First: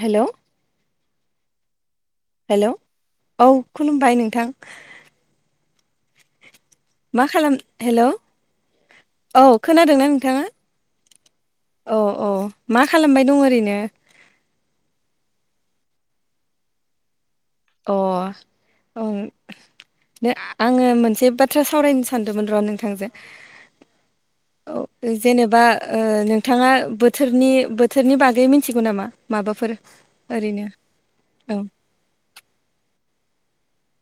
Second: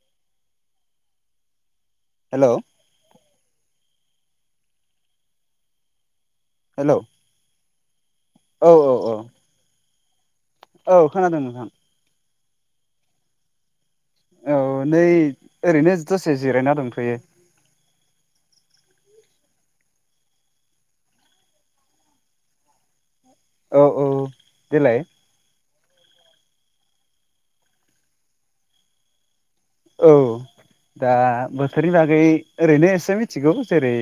हेल'। Hello hello औ खुलुमबाय नोंथां। हेलौ मा खालाम हेल' औ औ औ खोनादों ना नोंथाङा औ खोनादों नोंथां। औ औ मा खालामबाय दं ओरैनो। औ नै ओरैनो दसे जिरायना दंथ'यो। अ। ओं। आङो मोनसे बाथ्रा सावरायनो सानदोमोन र' नोंथांजों। औ औ औ देलाय जेनेबा ओ नोंथाङा बोथोरनि बोथोरनि बागै मिथिगौ नामा? माबाफोर औ ओरैनो दा औ बोथोरनि बागै ओरैनो एसे मिथिगौ जेरै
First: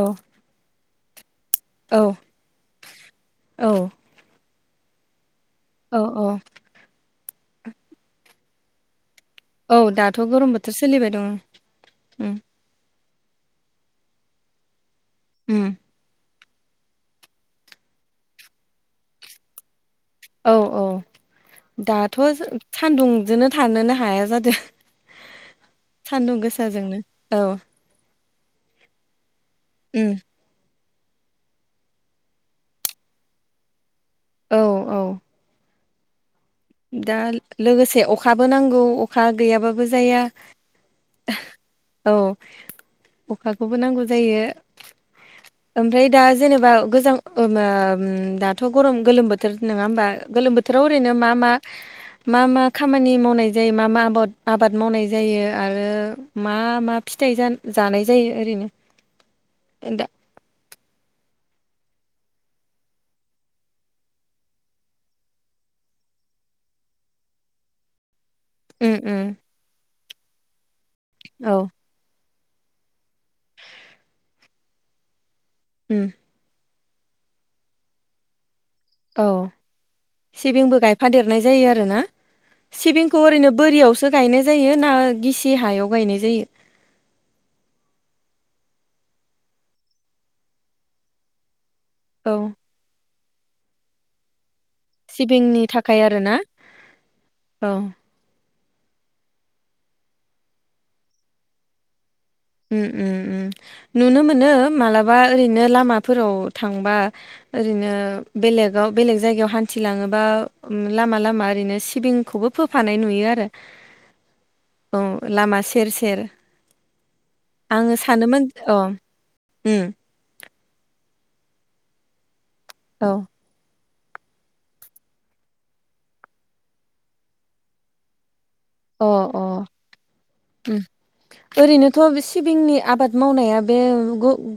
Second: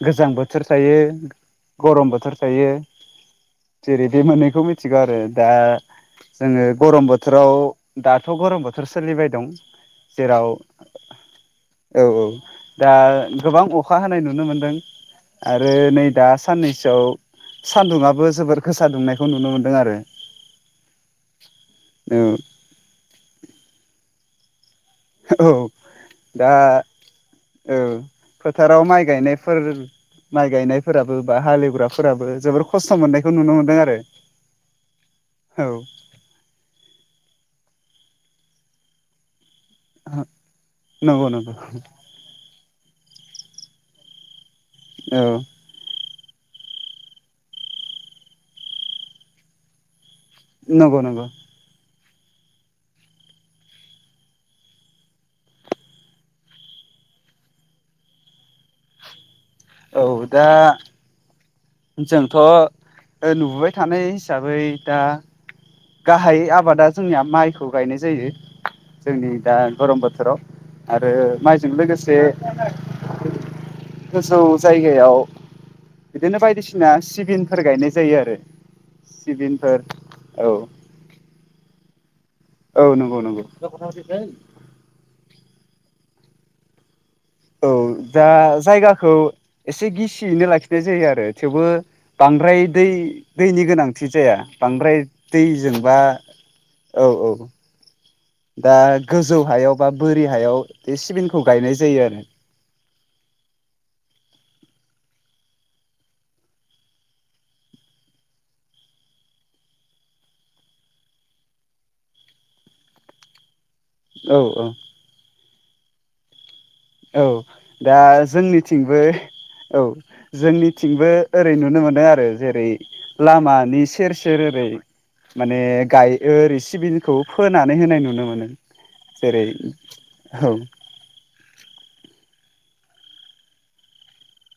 औ गोजां बोथोर थायो औ गरम बोथोर थायो औ जेरै बे मोननैखौ मिथिगो आरो दा औ औ जोङो गरम बोथोराव दाथ' गरम बोथोर सोलिबाय दं। औ दाथ' जेराव गरम बोथोर सोलिबाय दङ औ औ। उम दा गोबां अखा हानाय नुनो मोनदों उम आरो नै दा साननैसोआव सान्दुङाबो जोबोर गोसा दुंनायखौ नुनो मोन्दों आरो औ औ दाथ' औ सान्दुंजोनो थानोनो हाया जादो। औ दा औ फोथाराव माइ गायनायफोर उम माइ गायनाय फोराबो बा हालेवग्राफोराबो जोबोर खस्थ' मोननायखौ नुनो मोन्दों आरो औ औ औ दा लोगोसे अखाबो नांगौ अखा गैयाब्ला बो जाया नंगौ नंगौ औ अखाखौबो नांगौ जायो औ ओमफ्राय दा जेनेबा गोजां दाथ' गरम गोलोम बोथोर नङा होमबा? गोलोम बोथोराव नंगौ ओरैनो नंगौ मा मा मा मा खामानि मावनाय जायो मा मा आबाद आबाद मावनाय जायो आरो मा मा फिथाइ जानाय जायो ओरैनो? औ दा जोंथ' नुबोबाय थानाय हिसाबै दा गाहाय आबादा जोंनिया माइखौ गायनाय जायो उम जोंनि उम दा गरम बोथोराव आरो औ माइजों लोगोसे गोजौ जायगायाव उम बिदिनो बाय सिना सिबिनफोर गायनाय जायो आरो औ सिबिनफोर औ सिबिंबो गायफादेरनाय जायो आरोना औ नंगौ सिबिंखौ नंगौ ओरैनो बोरियावसो गायनाय जायो ना गिसि हायाव गायनाय जायो? औ दा जायगाखौ एसे गिसियैनो लाखिनाय जायो आरो थेवबो औ बांद्राय दै दैनि गोनांथि जाया। बांद्राय सिबिंनि दैजोंबा थाखाय आरोना औ औ दा गोजौ हायाव बा बोरि हायाव बे सिबिंखौ गायनाय जायो आरो उम उम उम नुनो मोनो मालाबा ओरैनो लामाफोराव थांबा ओरैनो बेलेकआव बेलेक जायगायाव हान्थि लाङोबा लामा लामा ओरैनो सिबिंखौबो फो फानाय नुयो आरो औ लामा सेर सेर औ आङो दा सानोमोन अ जोंनिथिंबो औ उम जोंनिथिंबो ओरै नुनो मोनदों आरो जेरै औ लामानि सेर सेर ओरै माने गायो ओरै सिबिंखौ फोनानै होनाय नुनो मोनो। अ अ जेरै औ उम ओरैनोथ' सिबिंनि आबाद मावनाया बे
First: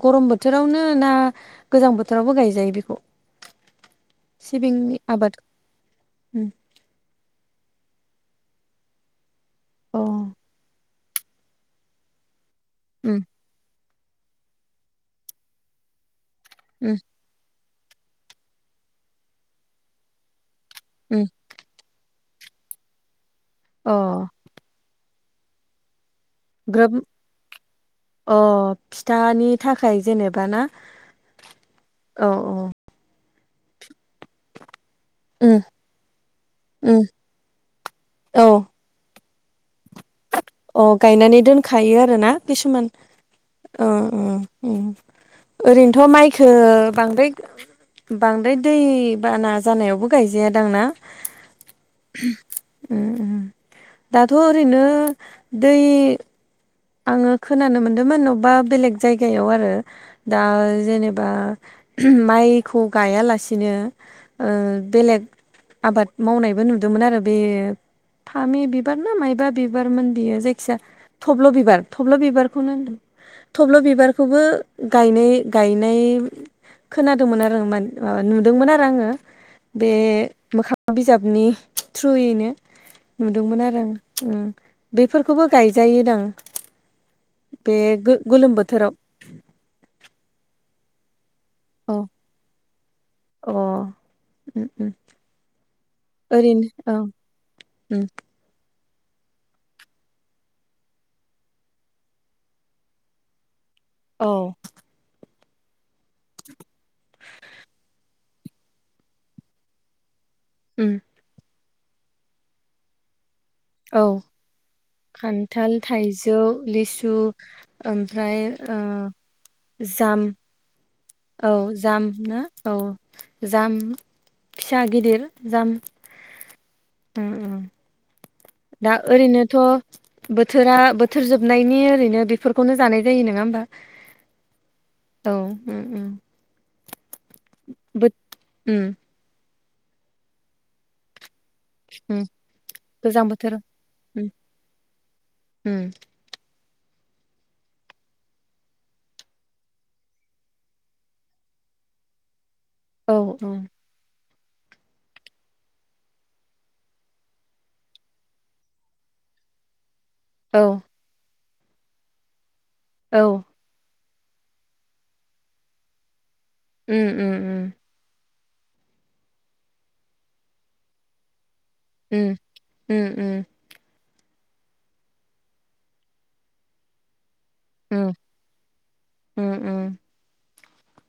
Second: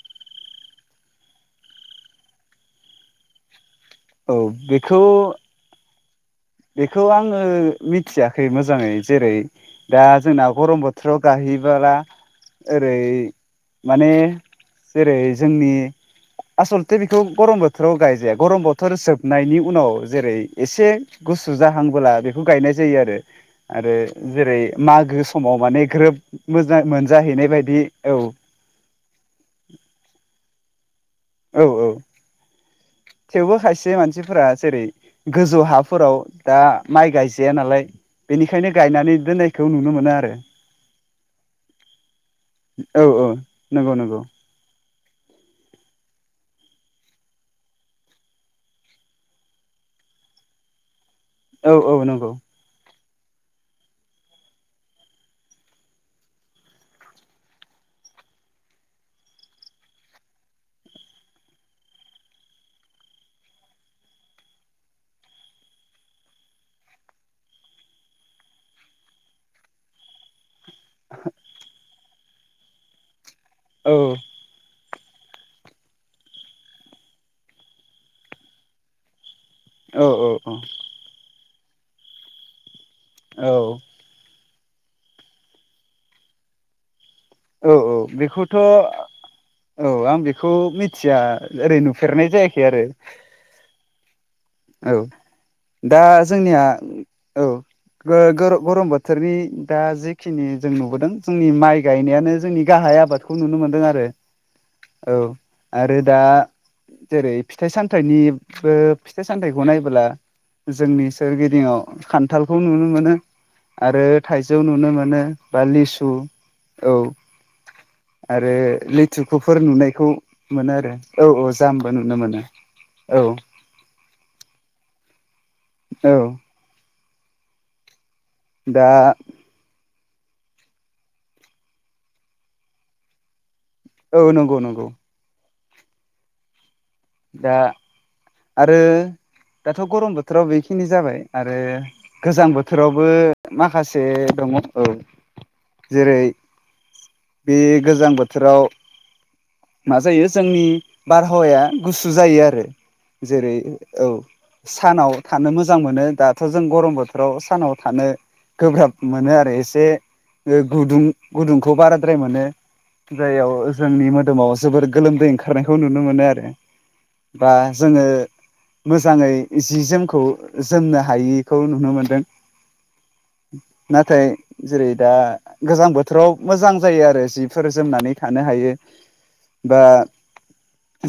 गरम बोथोरावनो ना गोजां बोथोरावबो गायजायो बेखौ औ सिबिंनि बेखौ आबाद बेखौ आङो मिथियाखै मोजाङै जेरै अ दा जोंना गरम बोथोर बोथ्राव गाहायहैबोला ओरै उम माने जेरै जोंनि उम आसलथे बेखौ गरम बोथोर बोथोराव गायजाया गरम बोथोर जोबनायनि उनाव जेरै एसे उम गुसु जाहांबोला बे खौ गायनाय जायो आरो अ आरो जेरै मागो समाव माने ग्रोब मोजां ग्रोब मोनजाहैनाय बायदि औ अ फिथानि थाखाय जेनेबाना? औ औ। थेवबो खायसे मानसि फोरा जेरै उम गोजौ हाफोराव दा उम माइ गायजाया नालाय औ बेनिखायनो गायनानै दोननायखौ नुनो मोनो आरो अ गायनानै दोनखायो आरो ना किसुमान औ औ नंगौ उम नंगौ उम उम ओरैनोथ' माइखौ बांद्राय बांद्राय दैबाना जानायावबो गायजायादां ना? औ औ नंगौ। उम उम दाथ' ओरैनो दै आंओ खोनानो मोनदोंमोन अबेबा बेलेग जायगायाव आरो दा जेनेबा माइखौ गायालासिनो ओ बेलेग आबाद मावनायबो नुदोंमोन आरो बे फामि बिबार ना मायबा बिबारमोन बियो जाय सा थब्ल' बि थब्ल' बिबारखौनो होनदों, थब्ल' औ बिबारखौबो गायनाय गायनाय खोनादोंमोन आरो मा नुदोंमोन आरो आङो बे औ औ मोखां बिजाबनि थ्रुयैनो औ नुदोंमोन आरो आं उम‌। बेफोरखौबो गायजायोदां, औ बे औ गोलोम बेखौथ' बोथोराव औ आं बेखौ मिथिया ओरै अ नुफेरनाय जायाखै आरो उम उम औ दा जोंनिया ओरैनो औ औ उम ग-ग-गरम बो- थोरनि दा जिखिनि जों नुबोदों जोंनि माइ गायनायानो जोंनि गाहाय आबादखौ नुनो मोन- दों आरो औ। आरो दा जेरै फिथाइ सामथाइनिबो फिथाइ सामथायाइखौ नायबोला उम जोंनि सोरगिदिंआव खान्थालखौ नुनो मोनो औ आरो थाइजौ नुनो मोनो बा खान्थाल लिसु थाइजौ औ लिसु ओमफ्राय आरो ओ लेथुखुफोर नुनायखौ जाम मोनो आरो औ औ जामबो नुनो मोनो औ। जाम फिसा गिदिर जाम औ उम उम दा ओरैनोथ' बोथोरा बोथोर जोबनायनि ओरैनो बेफोरखौनो जानाय जायो नोङा होमबा? औ नंगौ नंगौ। औ उम उम। दा बो आरो उम दाथ' गरम बोथोराव बेखिनि जाबाय आरो उम गोजां बोथोरावबो गोजां बोथोर माखासे उम दङ' औ। उम जेरै- बे गोजां बोथोराव मा जायो जोंनि बारहावाया गुसु जायो आरो, औ औ जेरै औ सानाव थानो मोजां मोनो दाथ' जों गरम बोथोराव सानाव थानो गोब्राब मोनो आरो एसे औ गुदुं गुदुंखौ बाराद्राय मोनो औ जाययाव जोंनि मो दोरोमाव जोबोर गोलोमदै ओंखारनायखौ नुनो मोनो आरो उम उम बा उम जोङो मोजाङै जि जोमखौ जोमनो हायि- खौ नुनो मोनदों उम उम नाथाय जेरै दा गोजां बोथोराव मोजां जायो आरो जि- फोर जोमनानै उम थानो हायो उम बा उम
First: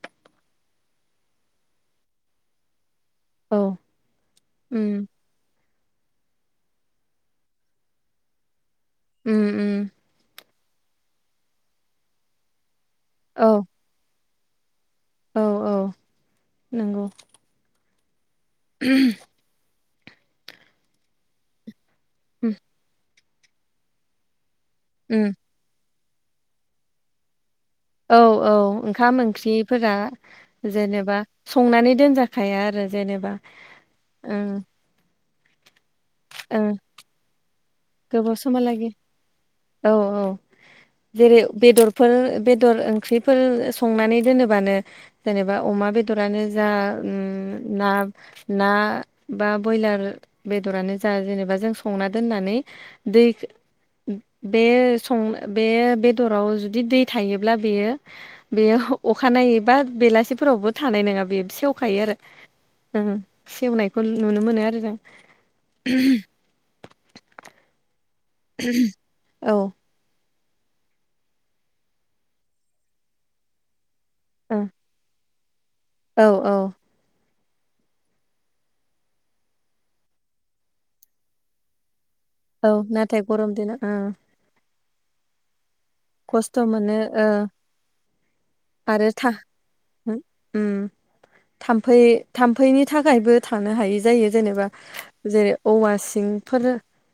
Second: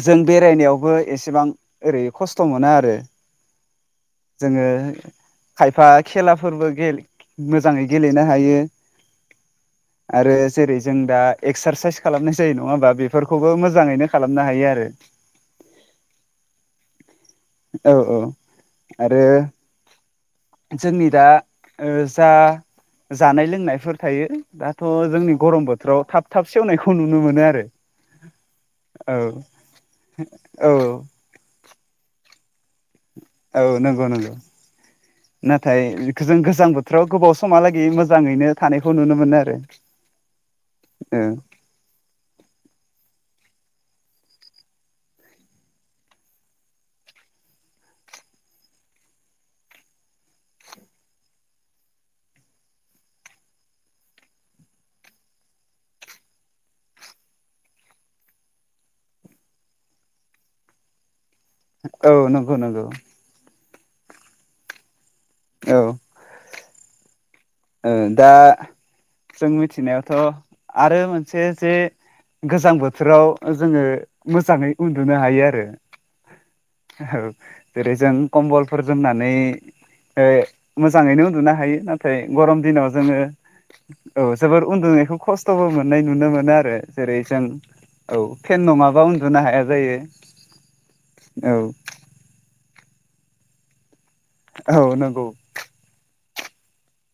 जों बेरायनायावबो एसेबां ओरै खस्थ' मोना आरो। औ जोङो उम खायफा खेलाफोरबो गे मोजाङै गेलेनो हायो। उम उम। आरो जेरै जों दा एक्सारसाइस खालामनाय जायो नङा होमबा औ बेफोरखौबो मोजाङैनो खालामनो हायो आरो। औ औ नोंगौ। औ औ आरो जोंनि दा ओ जा उम जानाय लोंनायफोर थायो दाथ' उम जोंनि गरम बो- फथोराव थाब थाब सेवनायखौ नुनो मोनो आरो। औ औ ओंखाम औ ओंख्रिफोरा औ जेनेबा संनानै दोनजा- खाया आरो जेनेबा औ नंगौ नंगौ ओं। नाथाय बेखौ जों गोजां ओं बोथोराव गोबाव समहालागि गोबाव मोजाङैनो समहालागै थानायखौ नुनो मोनो आरो। औ औ औ जेरै बेदरफोर बेदर ओंख्रिफोर संनानै दोनोबानो जेनेबा अमा बेदरानो जा, उम ना ना ना बा ब्रयलार बेदरानो जा जेनेबा जों संना दोननानै दै- बे सं बे बेदराव जुदि दै थायोब्ला बेयो बेयो अखानायै बा बेलासिफोरावबो थानाय नोङा बे सेवखायो औ नंगौ नंगौ आरो। सेवनायखौ नुनो मोनो आरो जों। औ। ओ दा जों औ मिथिनायावथ'। आरो मोनसे जे गोजां बोथोराव जोङो। मोजाङै उन्दुनो हायो आरो। औ-औ। औ जेरै- जों कम्बलफोर जोमनानै ओ मोजाङैनो उन्दुनो हायो नाथाय। गरम औ दिनाव जोङो नाथाय गरम दिनाव ओं औ जोबोर उन्दुनायखौ खस्थ'बो मो नाय नुनो मोनो खस्थ' आरो ओ जेरै- जों। औ फेन नङाबा आरो उन्दुनो हाया जायो। औ थामफै-थामफैनि। थाखायबो थानो हायि जायो जेनेबा औ नंगौ जेरै- औवासिं। फोर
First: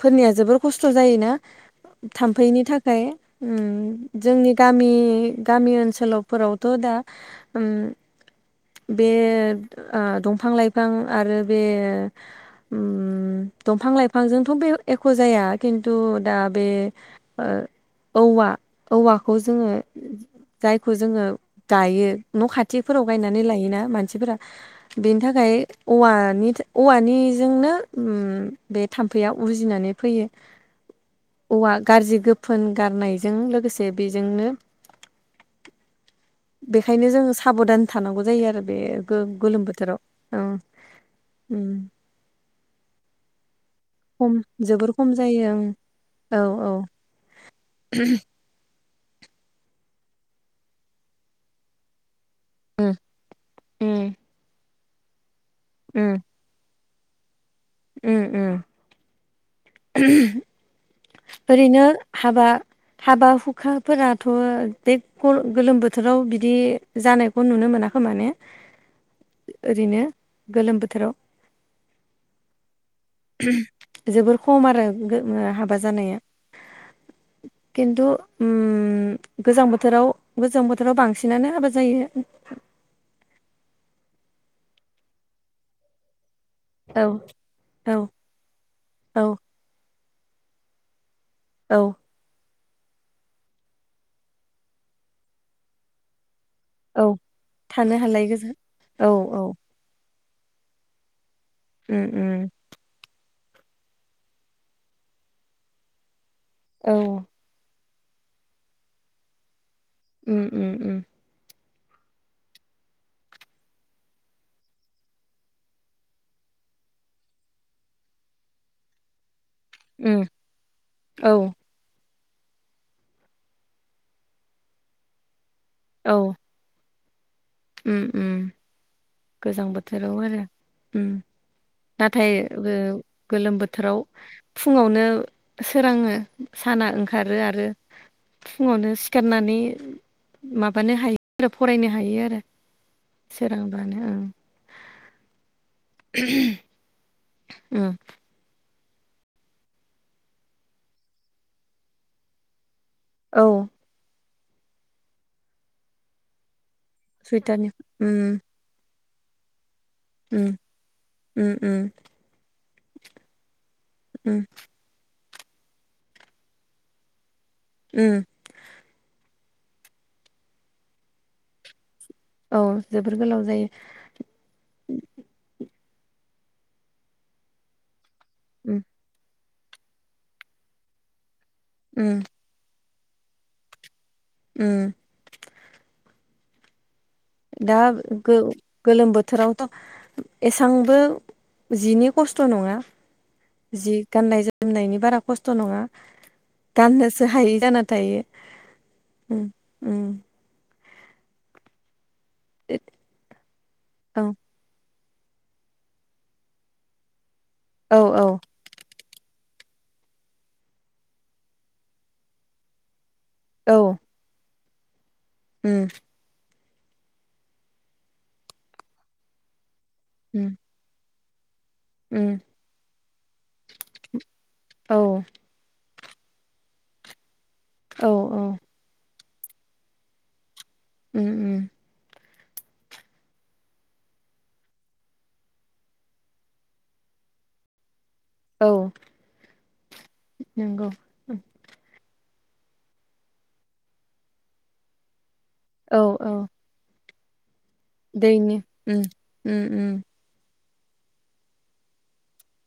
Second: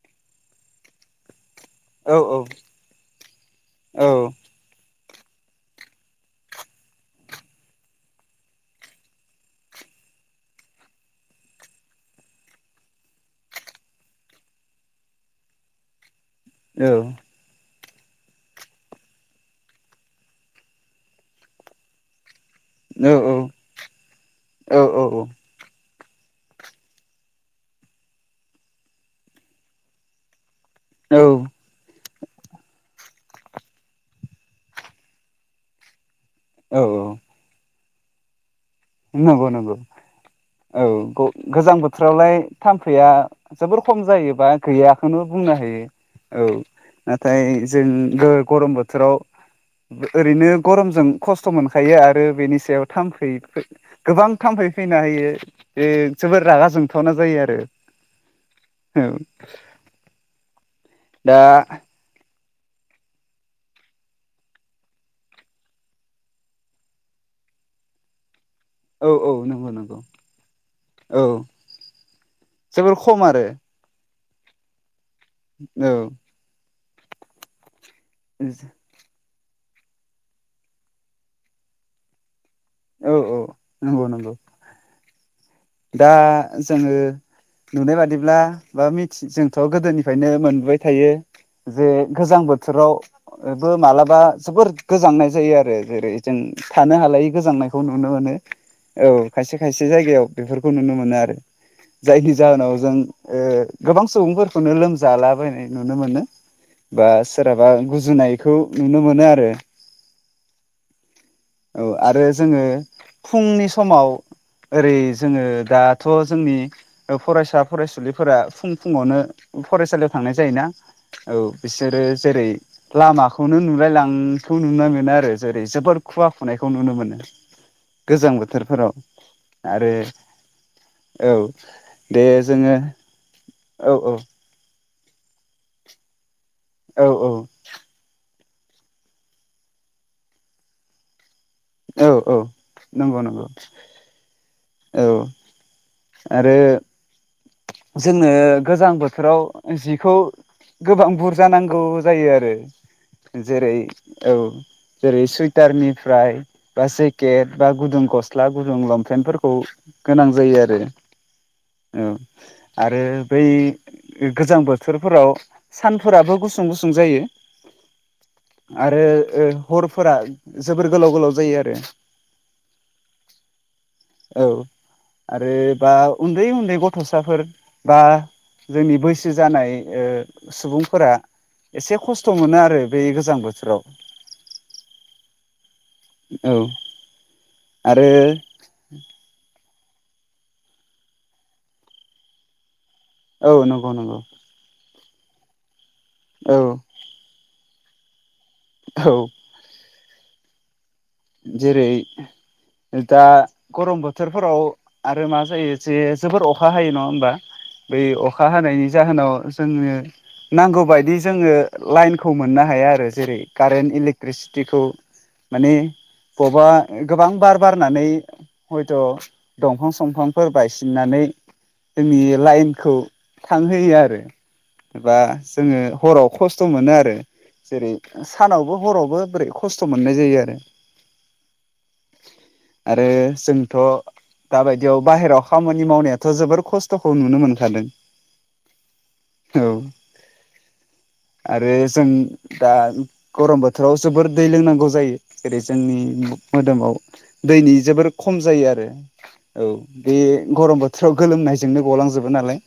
फोरनिया जोबोर खस्थ' जायोना औ औ थाम्फैनि थाखाय। उन औ जोंनि गामि। गामि ओनसोलावफोरावथ' दा होम। बे ओ दंफां-लाइफां आरो बे। उम दंफां लाइफांजोंथ' बे एख' जाया खिन्थु। दा बे औ ओ। औवा औवाखौ जोङो जायखौ जोङो गायो। न' खाथिफोराव गायनानै लायोना मानसिफोरा औ बेनि थाखाय। औवानिथो औवानिजोंनो बे थाम्फैया उजिनानै फैयो। औ औवा गारजि गोफोन। गारनायजों लोगोसे बेजोंनो। औ बेखायनो जों साबधान थानांगौ जायो आरो। बे गो-गोलोम नंगौ-नंगौ बोथोराव औ ग उम गोजां बोथोरावलाय थाम्फैया जोबोर। खम जायोबा जोबोर खम गैयाखोनो जायो बुंनो हायो। औ नाथाय जों गोर गरम बोथ थोराव ओरैनो गरमजों खस्थ' मोनखायो आरो बेनि सायाव उम थाम्फै। उम गोबां थाम्फै फैनो हायो बे जोबोर रागा जोंथावना जायो आरो। उम-उम औ दा ओरैनो हा हाबा। हाबा हुखाफोराथ' देक गल गगोलोम बोथोराव बिदि जानायखौ नुनो मोना। खोमाने। औ-औ नोंगौ-नोंगौ गोलोम बोथोराव औ। जोबोर खम आरो। जोबोर खम आरो गो हाबा औ जानाया। खिन्थु उम। गोजां बोथोराव गोजां बोथोराव बांसिनानो हाबा जायो। औ-औ नोंगौ-नोंगौ। दा जोङो औ नुनाय औ बादिब्ला बा मिथि औ जोंथ' गोदोनि। फ्रायनो मोनबोबाय थायो औ जे गोजां बो थोरावबो मालाबा जोबोर गोजांनाय जायो आरो जेरै-। जों थानो औ हालायै गोजांनायखौ थानो नुनो हालाय मोनो गोजा औ खायसे खायसे जायगायाव। बेफोरखौ नुनो मोनो आरो उम उम जायनि जाहोनाव जों। ओ गोबां सुबुंफोरखौनो लोमजालाबायनाय नुनो मोनो औ बा सोरहाबा गुज जुनायखौ नुनो मोनो आरो। उम-उम-उम। औ आरो जोङो फुंनि समाव ओरै जोङो दाथ' जोंनि फरायसा फरायसुलिफोरा फुं फुङावनो फरायसालियाव उम थांनाय जायोना औ बिसोरो जेरै लामाखौनो नुलायलांखौ नुनो मोनो आरो जेरै जोबद खुवा खुनायखौ नुनो मोनो ओम गोजां ओम बोथोरफोराव गोजां बोथोराव आरो ओम औ दे नाथाय जोङो गोलोम औ बोथोराव औ फुङावनो सोराङो साना औ ओंखारो आरो फुङावनो सिखारनानै माबानो हायो आरो फरायनो औ हायो औ आरो नंगौ नंगौ सोरांबानो ओं औ आरो उम जोङो गोजां बोथोराव जिखौ गोबां बुरजा नांगौ जायो आरो औ जेरै औ जेरै सुइटारनिफ्राय बा जेकेट बा सुइटारनि गुदुं उम गस्ला गुदुं लंपेन्ट फोरफोरखौ गोनां उम जायो आरो उम उम औ आरो बै उम गोजां बोथोरफोराव सानफोराबो गुसुं गुसुं जायो उम आरो हरफोरा जोबोर गोलाव गोलाव जायो आरो औ जोबोर गोलाव जायो औ आरो बा उन्दै उन्दै गथ'साफोर बा उम जोंनि बैसो जानाय ओ सुबुंफोरा एसे उम खस्थ' मोनो आरो बे गोजां बोथोराव ओम औ दा आरो गो-गोलोम बोथोराव एसांबो जिनि खस्थ' नङा औ नंगौ जि नंगौ गाननाय जोमनायनि बारा खस्थ' नङा औ गाननोसो हायै जाना औ ओम जेरै दा गरम औ बोथोरफोराव आरो मा जायो जे जोबोर अखा हायो नङा होमबा औ बै औ अखा हानायनि जाहोनाव जोंनो नांगौ बायदि जोङो लाइनखौ मोननो हाया आरो जेरै औ कारेन्ट इलेक्ट्रिसिटिखौ माने उम बबेबा गोबां बार बारनानै हयथ' दंफां उम संफांफोर बायसिननानै जोंनि उम लाइनखौ थांहोयो आरो औ एबा जोङो हराव खस्थ' मोनो आरो जेरै औ औ सानावबो हरावबो बोरै खस्थ' मोननाय जायो आरो ओम ओम आरो जोंथ' दाबायदियाव बाहेरायाव खामानि मावनायाथ' जोबोर खस्थ'खौ नुनो मोनखादों औ औ नंगौ आरो जों दा गरम बोथोराव जोबोर दै लोंनांगौ जायो जेरै जोंनि औ औ मोदोमाव दैनि जोबोर खम दैनि जायो आरो उम उम औ उम बे गरम बोथोर थोराव गोलोमनायजोंनो गलांजोबो नालाय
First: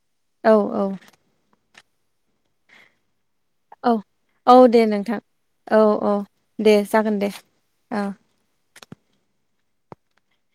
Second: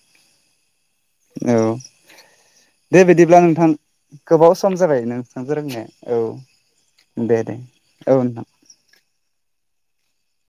औ औ औ दे बिदि ब्ला नोंथां औ गोबाव औ सम दे जाबाय नोंथां नोंथांजों रायनाया औ दे जागोन दे दे औ नोंथां